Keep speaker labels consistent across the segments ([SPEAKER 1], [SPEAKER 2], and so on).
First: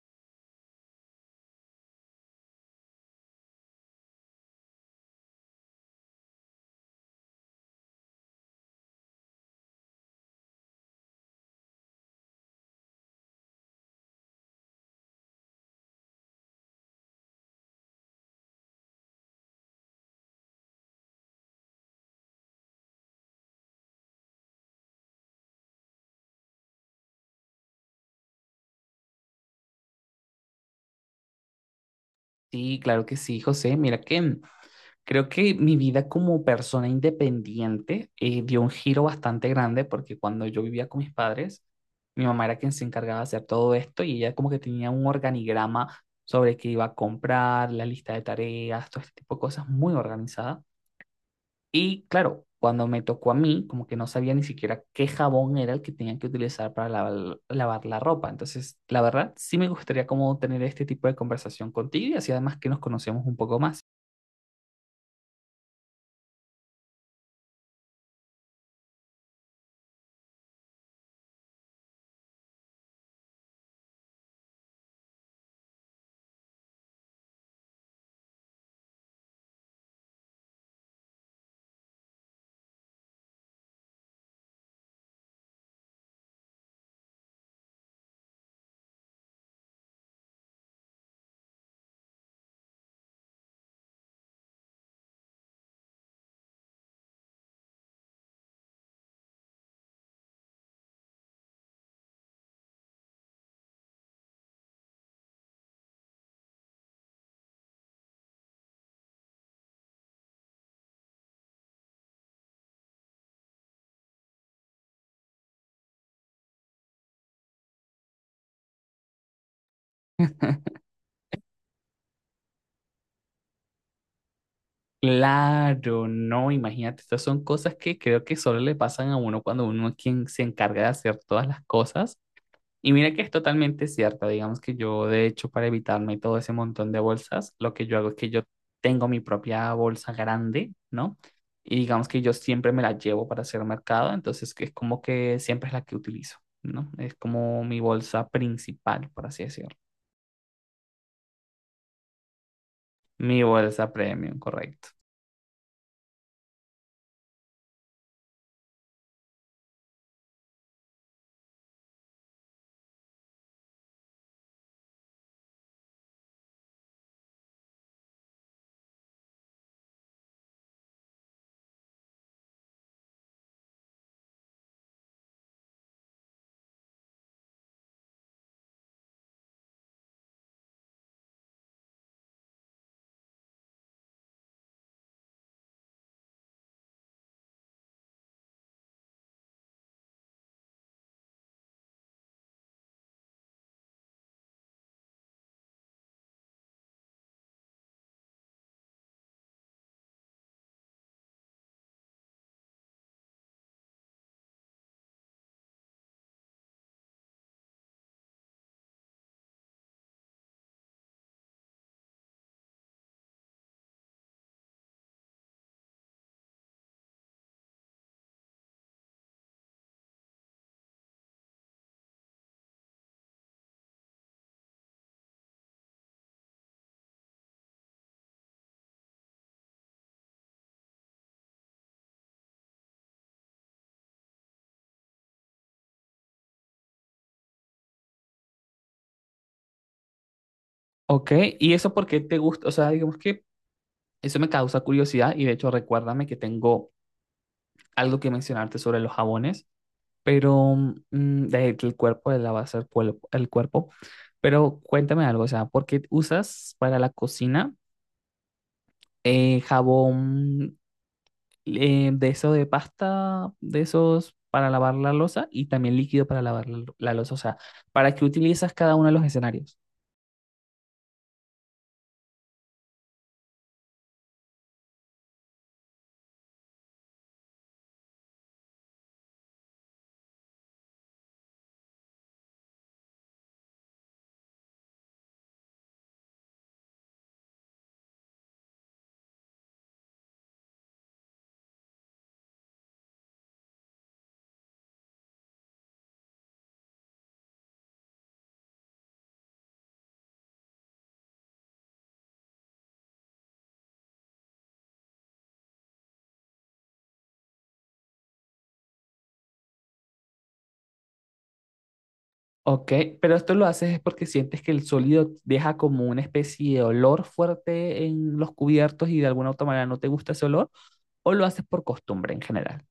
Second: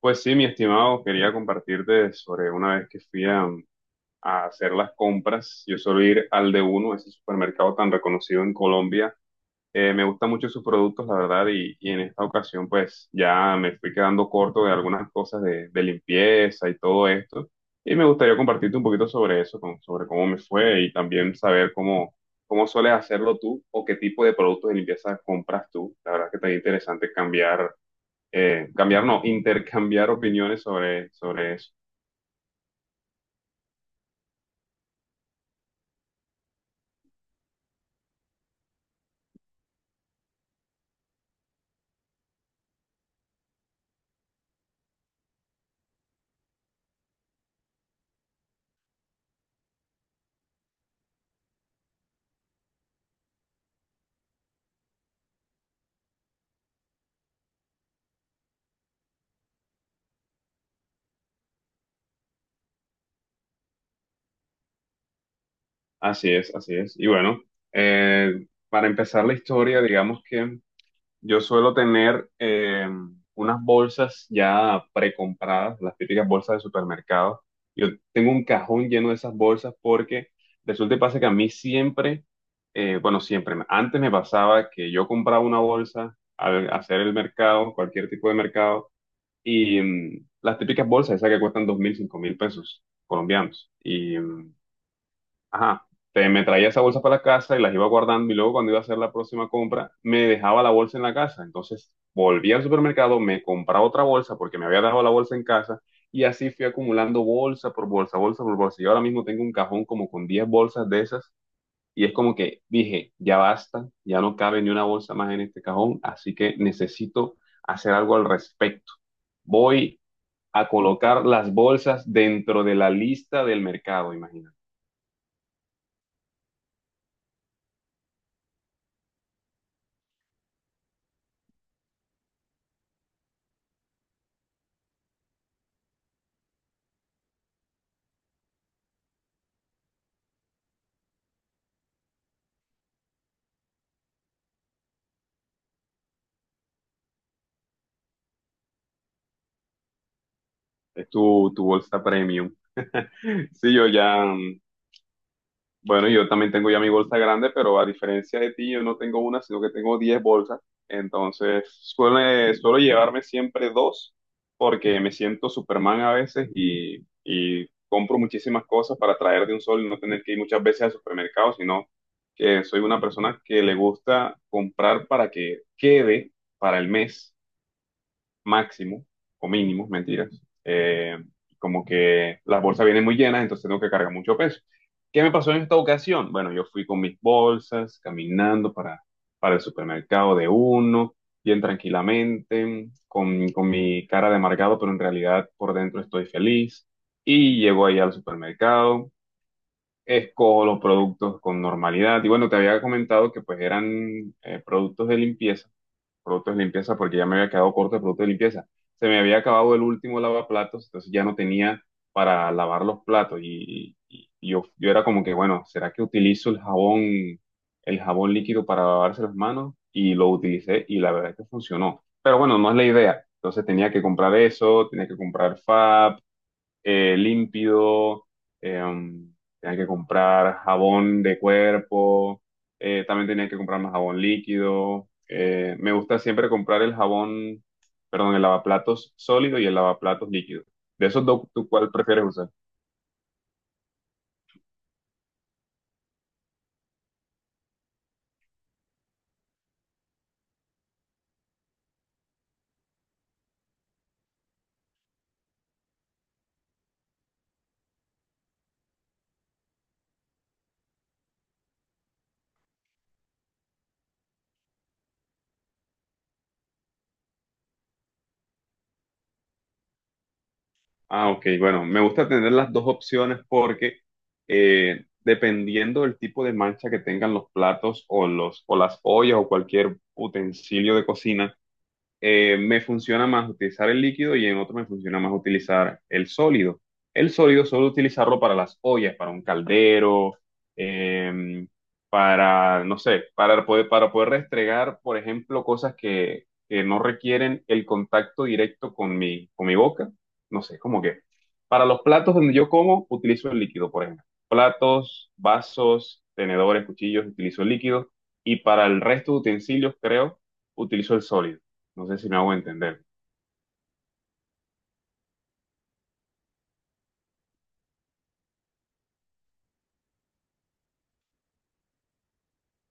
[SPEAKER 1] Pues sí, mi estimado, quería compartirte sobre una vez que fui a hacer las compras. Yo suelo ir al de uno, ese supermercado tan reconocido en Colombia. Me gustan mucho sus productos, la verdad, y en esta ocasión pues ya me fui quedando corto de algunas cosas de limpieza y todo esto. Y me gustaría compartirte un poquito sobre eso, sobre cómo me fue y también saber cómo sueles hacerlo tú o qué tipo de productos de limpieza compras tú. La verdad que está interesante cambiar, no, intercambiar opiniones sobre eso.
[SPEAKER 2] Sí, claro que sí, José. Mira que creo que mi vida como persona independiente dio un giro bastante grande porque cuando yo vivía con mis padres, mi mamá era quien se encargaba de hacer todo esto y ella como que tenía un organigrama sobre qué iba a comprar, la lista de tareas, todo este tipo de cosas muy organizada. Y claro, cuando me tocó a mí, como que no sabía ni siquiera qué jabón era el que tenía que utilizar para lavar la ropa. Entonces, la verdad, sí me gustaría como tener este tipo de conversación contigo y así además que nos conocemos un poco más.
[SPEAKER 1] Así es, así es. Y bueno, para empezar la historia, digamos que yo suelo tener unas bolsas ya precompradas, las típicas bolsas de supermercado. Yo tengo un cajón lleno de esas bolsas porque resulta y pasa que a mí siempre, bueno, siempre, antes me pasaba que yo compraba una bolsa al hacer el mercado, cualquier tipo de mercado. Y las típicas bolsas, esas que cuestan 2.000, 5.000 pesos colombianos. Y, ajá, me traía esa bolsa para la casa y las iba guardando y luego cuando iba a hacer la próxima compra, me dejaba la bolsa en la casa. Entonces volví al supermercado, me compraba otra bolsa porque me había dejado la bolsa en casa y así fui acumulando bolsa por bolsa, bolsa por bolsa. Y ahora mismo tengo un cajón como con 10 bolsas de esas y es como que dije, ya basta, ya no cabe ni una bolsa más en este cajón, así que necesito hacer algo al respecto. Voy a colocar las bolsas dentro de la lista del mercado, imagínate.
[SPEAKER 2] Claro, no, imagínate, estas son cosas que creo que solo le pasan a uno cuando uno es quien se encarga de hacer todas las cosas. Y mira que es totalmente cierto, digamos que yo de hecho para evitarme todo ese montón de bolsas, lo que yo hago es que yo tengo mi propia bolsa grande, ¿no? Y digamos que yo siempre me la llevo para hacer mercado, entonces que es como que siempre es la que utilizo, ¿no? Es como mi bolsa principal, por así decirlo.
[SPEAKER 1] Es tu bolsa premium.
[SPEAKER 2] Mi
[SPEAKER 1] Sí, yo
[SPEAKER 2] bolsa
[SPEAKER 1] ya,
[SPEAKER 2] premium, correcto.
[SPEAKER 1] bueno, yo también tengo ya mi bolsa grande, pero a diferencia de ti, yo no tengo una, sino que tengo 10 bolsas. Entonces, suelo llevarme siempre dos, porque me siento Superman a veces y compro muchísimas cosas para traer de un solo y no tener que ir muchas veces al supermercado, sino que soy una persona que le gusta comprar para que quede para el mes. Máximo o mínimo, mentiras. Eh, Como que las bolsas vienen muy llenas, entonces tengo que cargar mucho peso. ¿Qué me pasó en esta ocasión? Bueno, yo fui con mis bolsas, caminando para el supermercado de uno, bien tranquilamente, con mi cara de amargado, pero en realidad por dentro estoy feliz. Y llego ahí al supermercado, escojo los productos con normalidad. Y bueno, te había comentado que pues eran productos de limpieza. Porque ya me había quedado corto de productos de limpieza. Se me había acabado el último lavaplatos, entonces ya no tenía para lavar los platos y yo era como que, bueno, ¿será que utilizo el jabón líquido para lavarse las manos? Y lo utilicé y la verdad es que funcionó. Pero bueno, no es la idea. Entonces tenía que comprar eso, tenía que comprar Fab, Límpido, eh, tenía que comprar jabón de cuerpo, también tenía que comprar más jabón líquido. Me gusta siempre comprar el jabón, perdón, el lavaplatos sólido y el lavaplatos líquido. De esos
[SPEAKER 2] Ok,
[SPEAKER 1] dos, ¿tú
[SPEAKER 2] ¿y
[SPEAKER 1] cuál
[SPEAKER 2] eso por qué
[SPEAKER 1] prefieres
[SPEAKER 2] te
[SPEAKER 1] usar?
[SPEAKER 2] gusta? O sea, digamos que eso me causa curiosidad y de hecho recuérdame que tengo algo que mencionarte sobre los jabones. Pero mm, el cuerpo de la base el cuerpo, el cuerpo. Pero cuéntame algo, o sea, ¿por qué usas para la cocina jabón, de eso de pasta, de esos para lavar la loza y también líquido para lavar la loza? O sea, ¿para qué utilizas cada uno de los escenarios?
[SPEAKER 1] Ah, ok, bueno, me gusta tener las dos opciones porque dependiendo del tipo de mancha que tengan los platos o las ollas o cualquier utensilio de cocina, me funciona más utilizar el líquido y en otro me funciona más utilizar el sólido. El sólido solo utilizarlo para las ollas, para un caldero, eh, para, no sé, para poder restregar, por ejemplo, cosas que no requieren el contacto directo con mi boca. No sé, como que para los platos donde yo como, utilizo el líquido, por ejemplo. Platos, vasos, tenedores, cuchillos, utilizo el líquido. Y para el resto de utensilios, creo, utilizo el sólido. No sé si me hago
[SPEAKER 2] Ok,
[SPEAKER 1] entender.
[SPEAKER 2] pero esto lo haces es porque sientes que el sólido deja como una especie de olor fuerte en los cubiertos y de alguna otra manera no te gusta ese olor, o lo haces por costumbre en general.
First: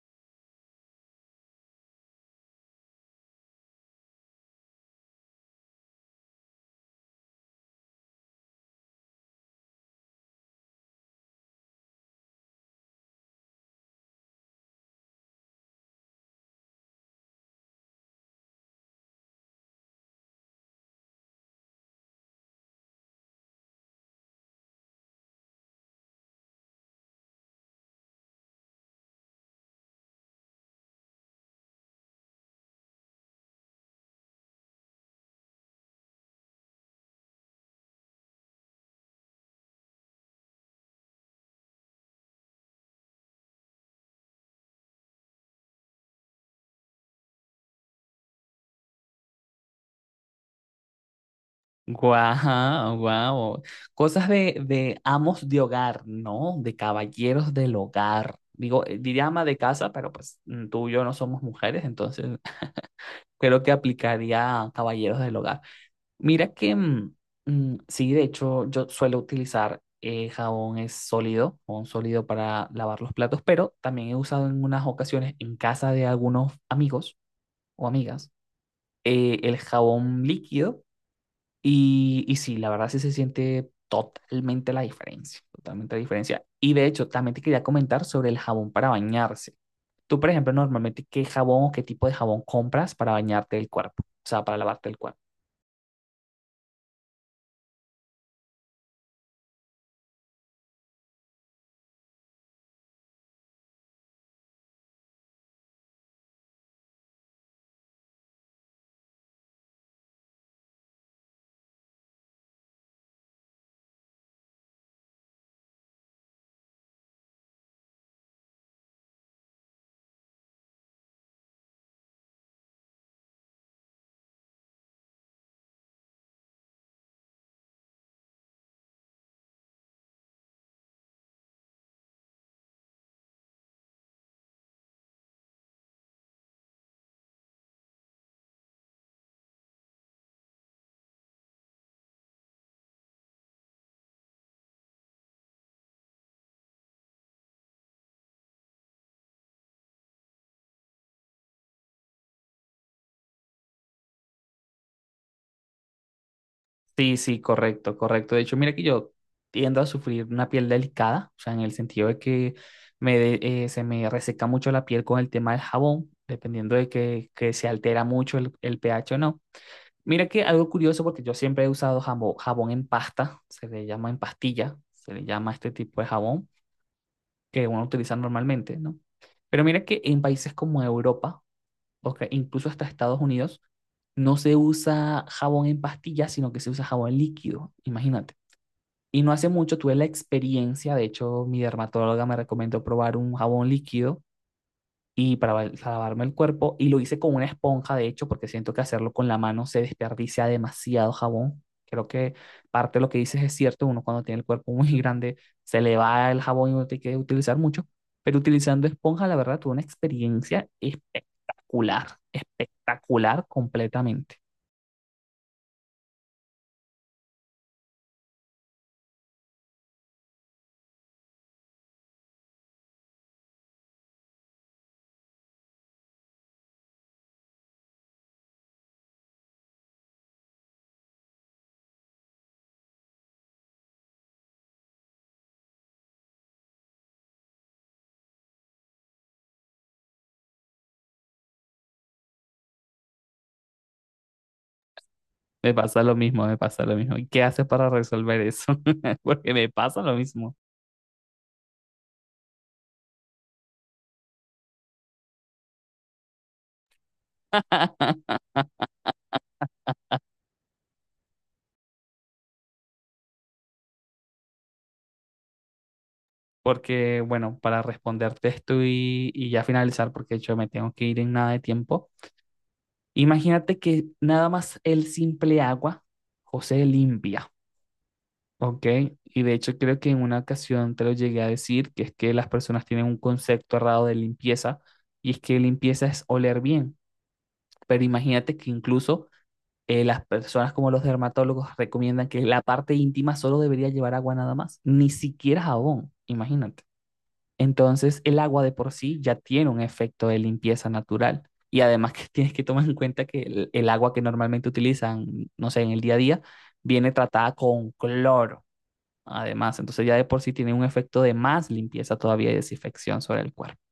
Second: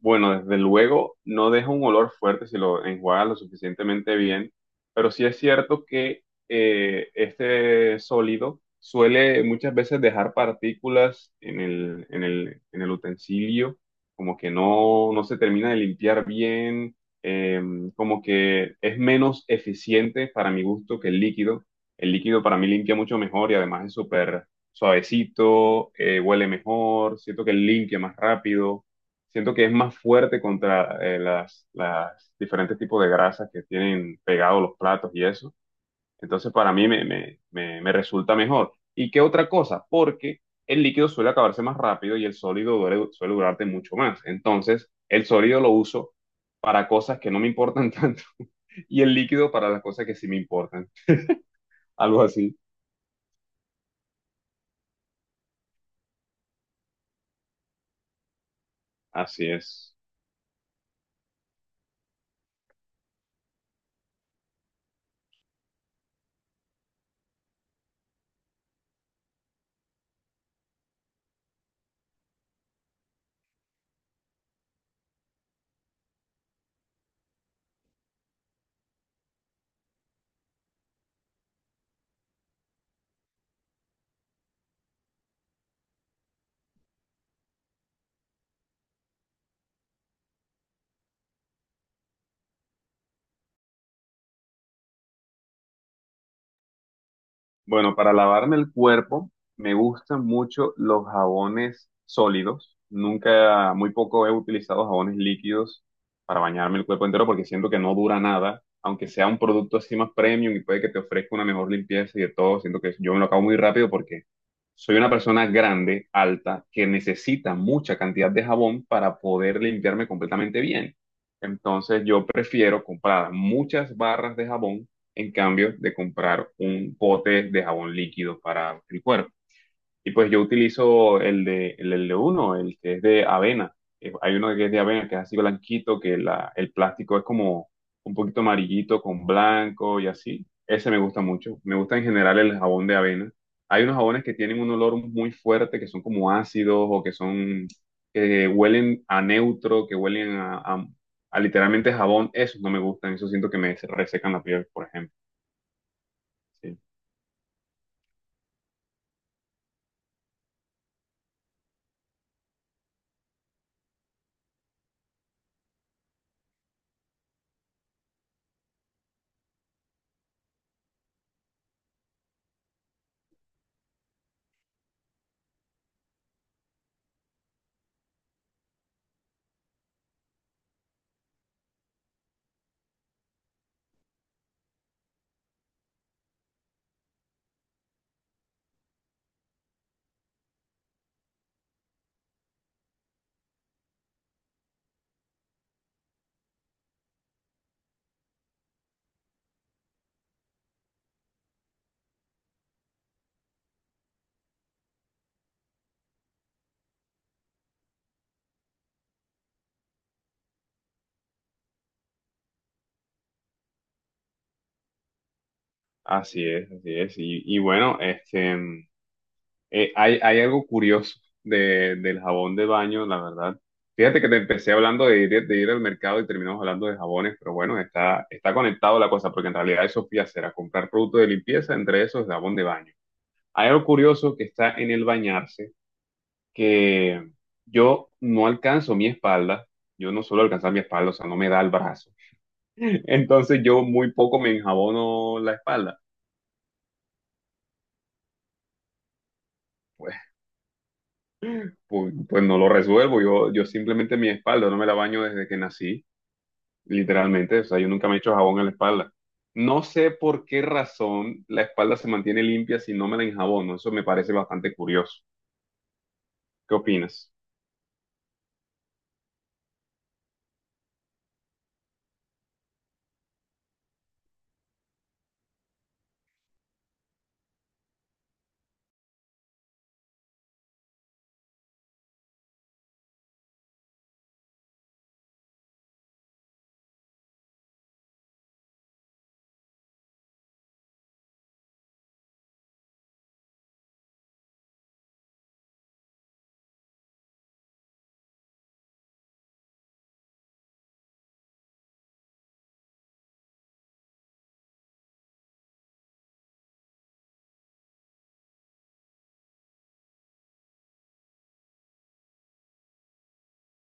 [SPEAKER 1] Bueno, desde luego no deja un olor fuerte si lo enjuagas lo suficientemente bien, pero sí es cierto que este sólido suele muchas veces dejar partículas en el utensilio, como que no se termina de limpiar bien, eh, como que es menos eficiente para mi gusto que el líquido. El líquido para mí limpia mucho mejor y además es súper suavecito, huele mejor, siento que limpia más rápido, siento que es más fuerte contra las diferentes tipos de grasas que tienen pegados los platos y eso. Entonces para mí me resulta mejor. ¿Y qué otra cosa? Porque el líquido suele acabarse más rápido y el sólido suele durarte mucho más. Entonces el sólido lo uso para cosas que no me importan tanto y el líquido para las cosas que sí me importan. Algo así.
[SPEAKER 2] Guau, guau. Cosas de amos de hogar, ¿no? De caballeros del hogar. Digo, diría ama
[SPEAKER 1] Así
[SPEAKER 2] de casa,
[SPEAKER 1] es.
[SPEAKER 2] pero pues mm, tú y yo no somos mujeres, entonces creo que aplicaría a caballeros del hogar. Mira que, mm, mm, sí, de hecho, yo suelo utilizar jabón es sólido, jabón sólido para lavar los platos, pero también he usado en unas ocasiones en casa de algunos amigos o amigas, el jabón líquido y sí, la verdad sí se siente totalmente la diferencia, totalmente la diferencia. Y de hecho, también te quería comentar sobre el jabón para bañarse. Tú, por ejemplo, normalmente, ¿qué jabón o qué tipo de jabón compras para bañarte el cuerpo? O sea, para lavarte el cuerpo.
[SPEAKER 1] Bueno, para lavarme el cuerpo me gustan mucho los jabones sólidos. Nunca, muy poco he utilizado jabones líquidos para bañarme el cuerpo entero porque siento que no dura nada. Aunque sea un producto así más premium y puede que te ofrezca una mejor limpieza y de todo, siento que yo me lo acabo muy rápido porque soy una persona grande, alta, que necesita mucha cantidad de jabón para poder limpiarme completamente bien. Entonces yo prefiero comprar muchas barras de jabón en cambio de comprar un pote de jabón líquido para el cuerpo. Y pues yo utilizo el de uno, el que es de avena. Hay uno que es de avena, que es así blanquito, que el plástico es como un poquito amarillito con blanco y así. Ese me gusta mucho. Me gusta en general el jabón de avena. Hay unos jabones que tienen un olor muy fuerte, que son como ácidos o que son, que huelen a neutro, que huelen a, literalmente jabón. Esos no me gustan, eso siento que me resecan la piel, por ejemplo. Sí,
[SPEAKER 2] Sí, sí, correcto, correcto. De hecho, mira que yo tiendo a sufrir una piel delicada, o sea, en el sentido de que se me reseca mucho la piel con el tema del jabón, dependiendo de que se altera mucho el pH o no. Mira que algo curioso, porque yo siempre he usado jabón en pasta, se le llama en pastilla, se le llama este tipo de jabón que uno utiliza normalmente, ¿no? Pero mira que en países como Europa, o que incluso hasta Estados Unidos, no se usa jabón en pastilla, sino que se usa jabón líquido, imagínate. Y no hace mucho tuve la experiencia, de hecho mi dermatóloga me recomendó probar un jabón líquido y para, lavarme el cuerpo y lo hice con una esponja, de hecho, porque siento que hacerlo con la mano se desperdicia demasiado jabón. Creo que parte de lo que dices es cierto, uno cuando tiene el cuerpo muy grande se le va el jabón y uno tiene que utilizar mucho, pero utilizando esponja, la verdad, tuve una experiencia espectacular, espectacular completamente.
[SPEAKER 1] así es, así es. Y bueno, este, hay algo curioso del jabón de baño, la verdad. Fíjate que te empecé hablando de ir al mercado y terminamos hablando de jabones, pero bueno, está conectado la cosa, porque en realidad eso fui a hacer, a comprar productos de limpieza, entre esos jabón de baño. Hay algo curioso que está en el bañarse, que yo no alcanzo mi espalda, yo no suelo alcanzar mi espalda, o sea, no me da el brazo. Entonces yo muy poco me enjabono la
[SPEAKER 2] Me
[SPEAKER 1] espalda
[SPEAKER 2] pasa lo mismo, me pasa lo mismo. ¿Y qué haces para resolver eso? Porque me pasa lo
[SPEAKER 1] pues.
[SPEAKER 2] mismo.
[SPEAKER 1] Pues no lo resuelvo. Yo simplemente mi espalda no me la baño desde que nací, literalmente. O sea, yo nunca me he hecho jabón en la espalda. No sé por qué razón la espalda se mantiene limpia si no me la enjabono. Eso me parece bastante curioso. ¿Qué
[SPEAKER 2] Porque,
[SPEAKER 1] opinas?
[SPEAKER 2] bueno, para responderte esto y ya finalizar, porque de hecho me tengo que ir en nada de tiempo, imagínate que nada más el simple agua, José limpia, ¿ok? Y de hecho creo que en una ocasión te lo llegué a decir, que es que las personas tienen un concepto errado de limpieza, y es que limpieza es oler bien, pero imagínate que incluso las personas como los dermatólogos recomiendan que la parte íntima solo debería llevar agua nada más, ni siquiera jabón, imagínate. Entonces, el agua de por sí ya tiene un efecto de limpieza natural. Y además que tienes que tomar en cuenta que el agua que normalmente utilizan, no sé, en el día a día, viene tratada con cloro. Además, entonces ya de por sí tiene un efecto de más limpieza todavía y desinfección sobre el cuerpo.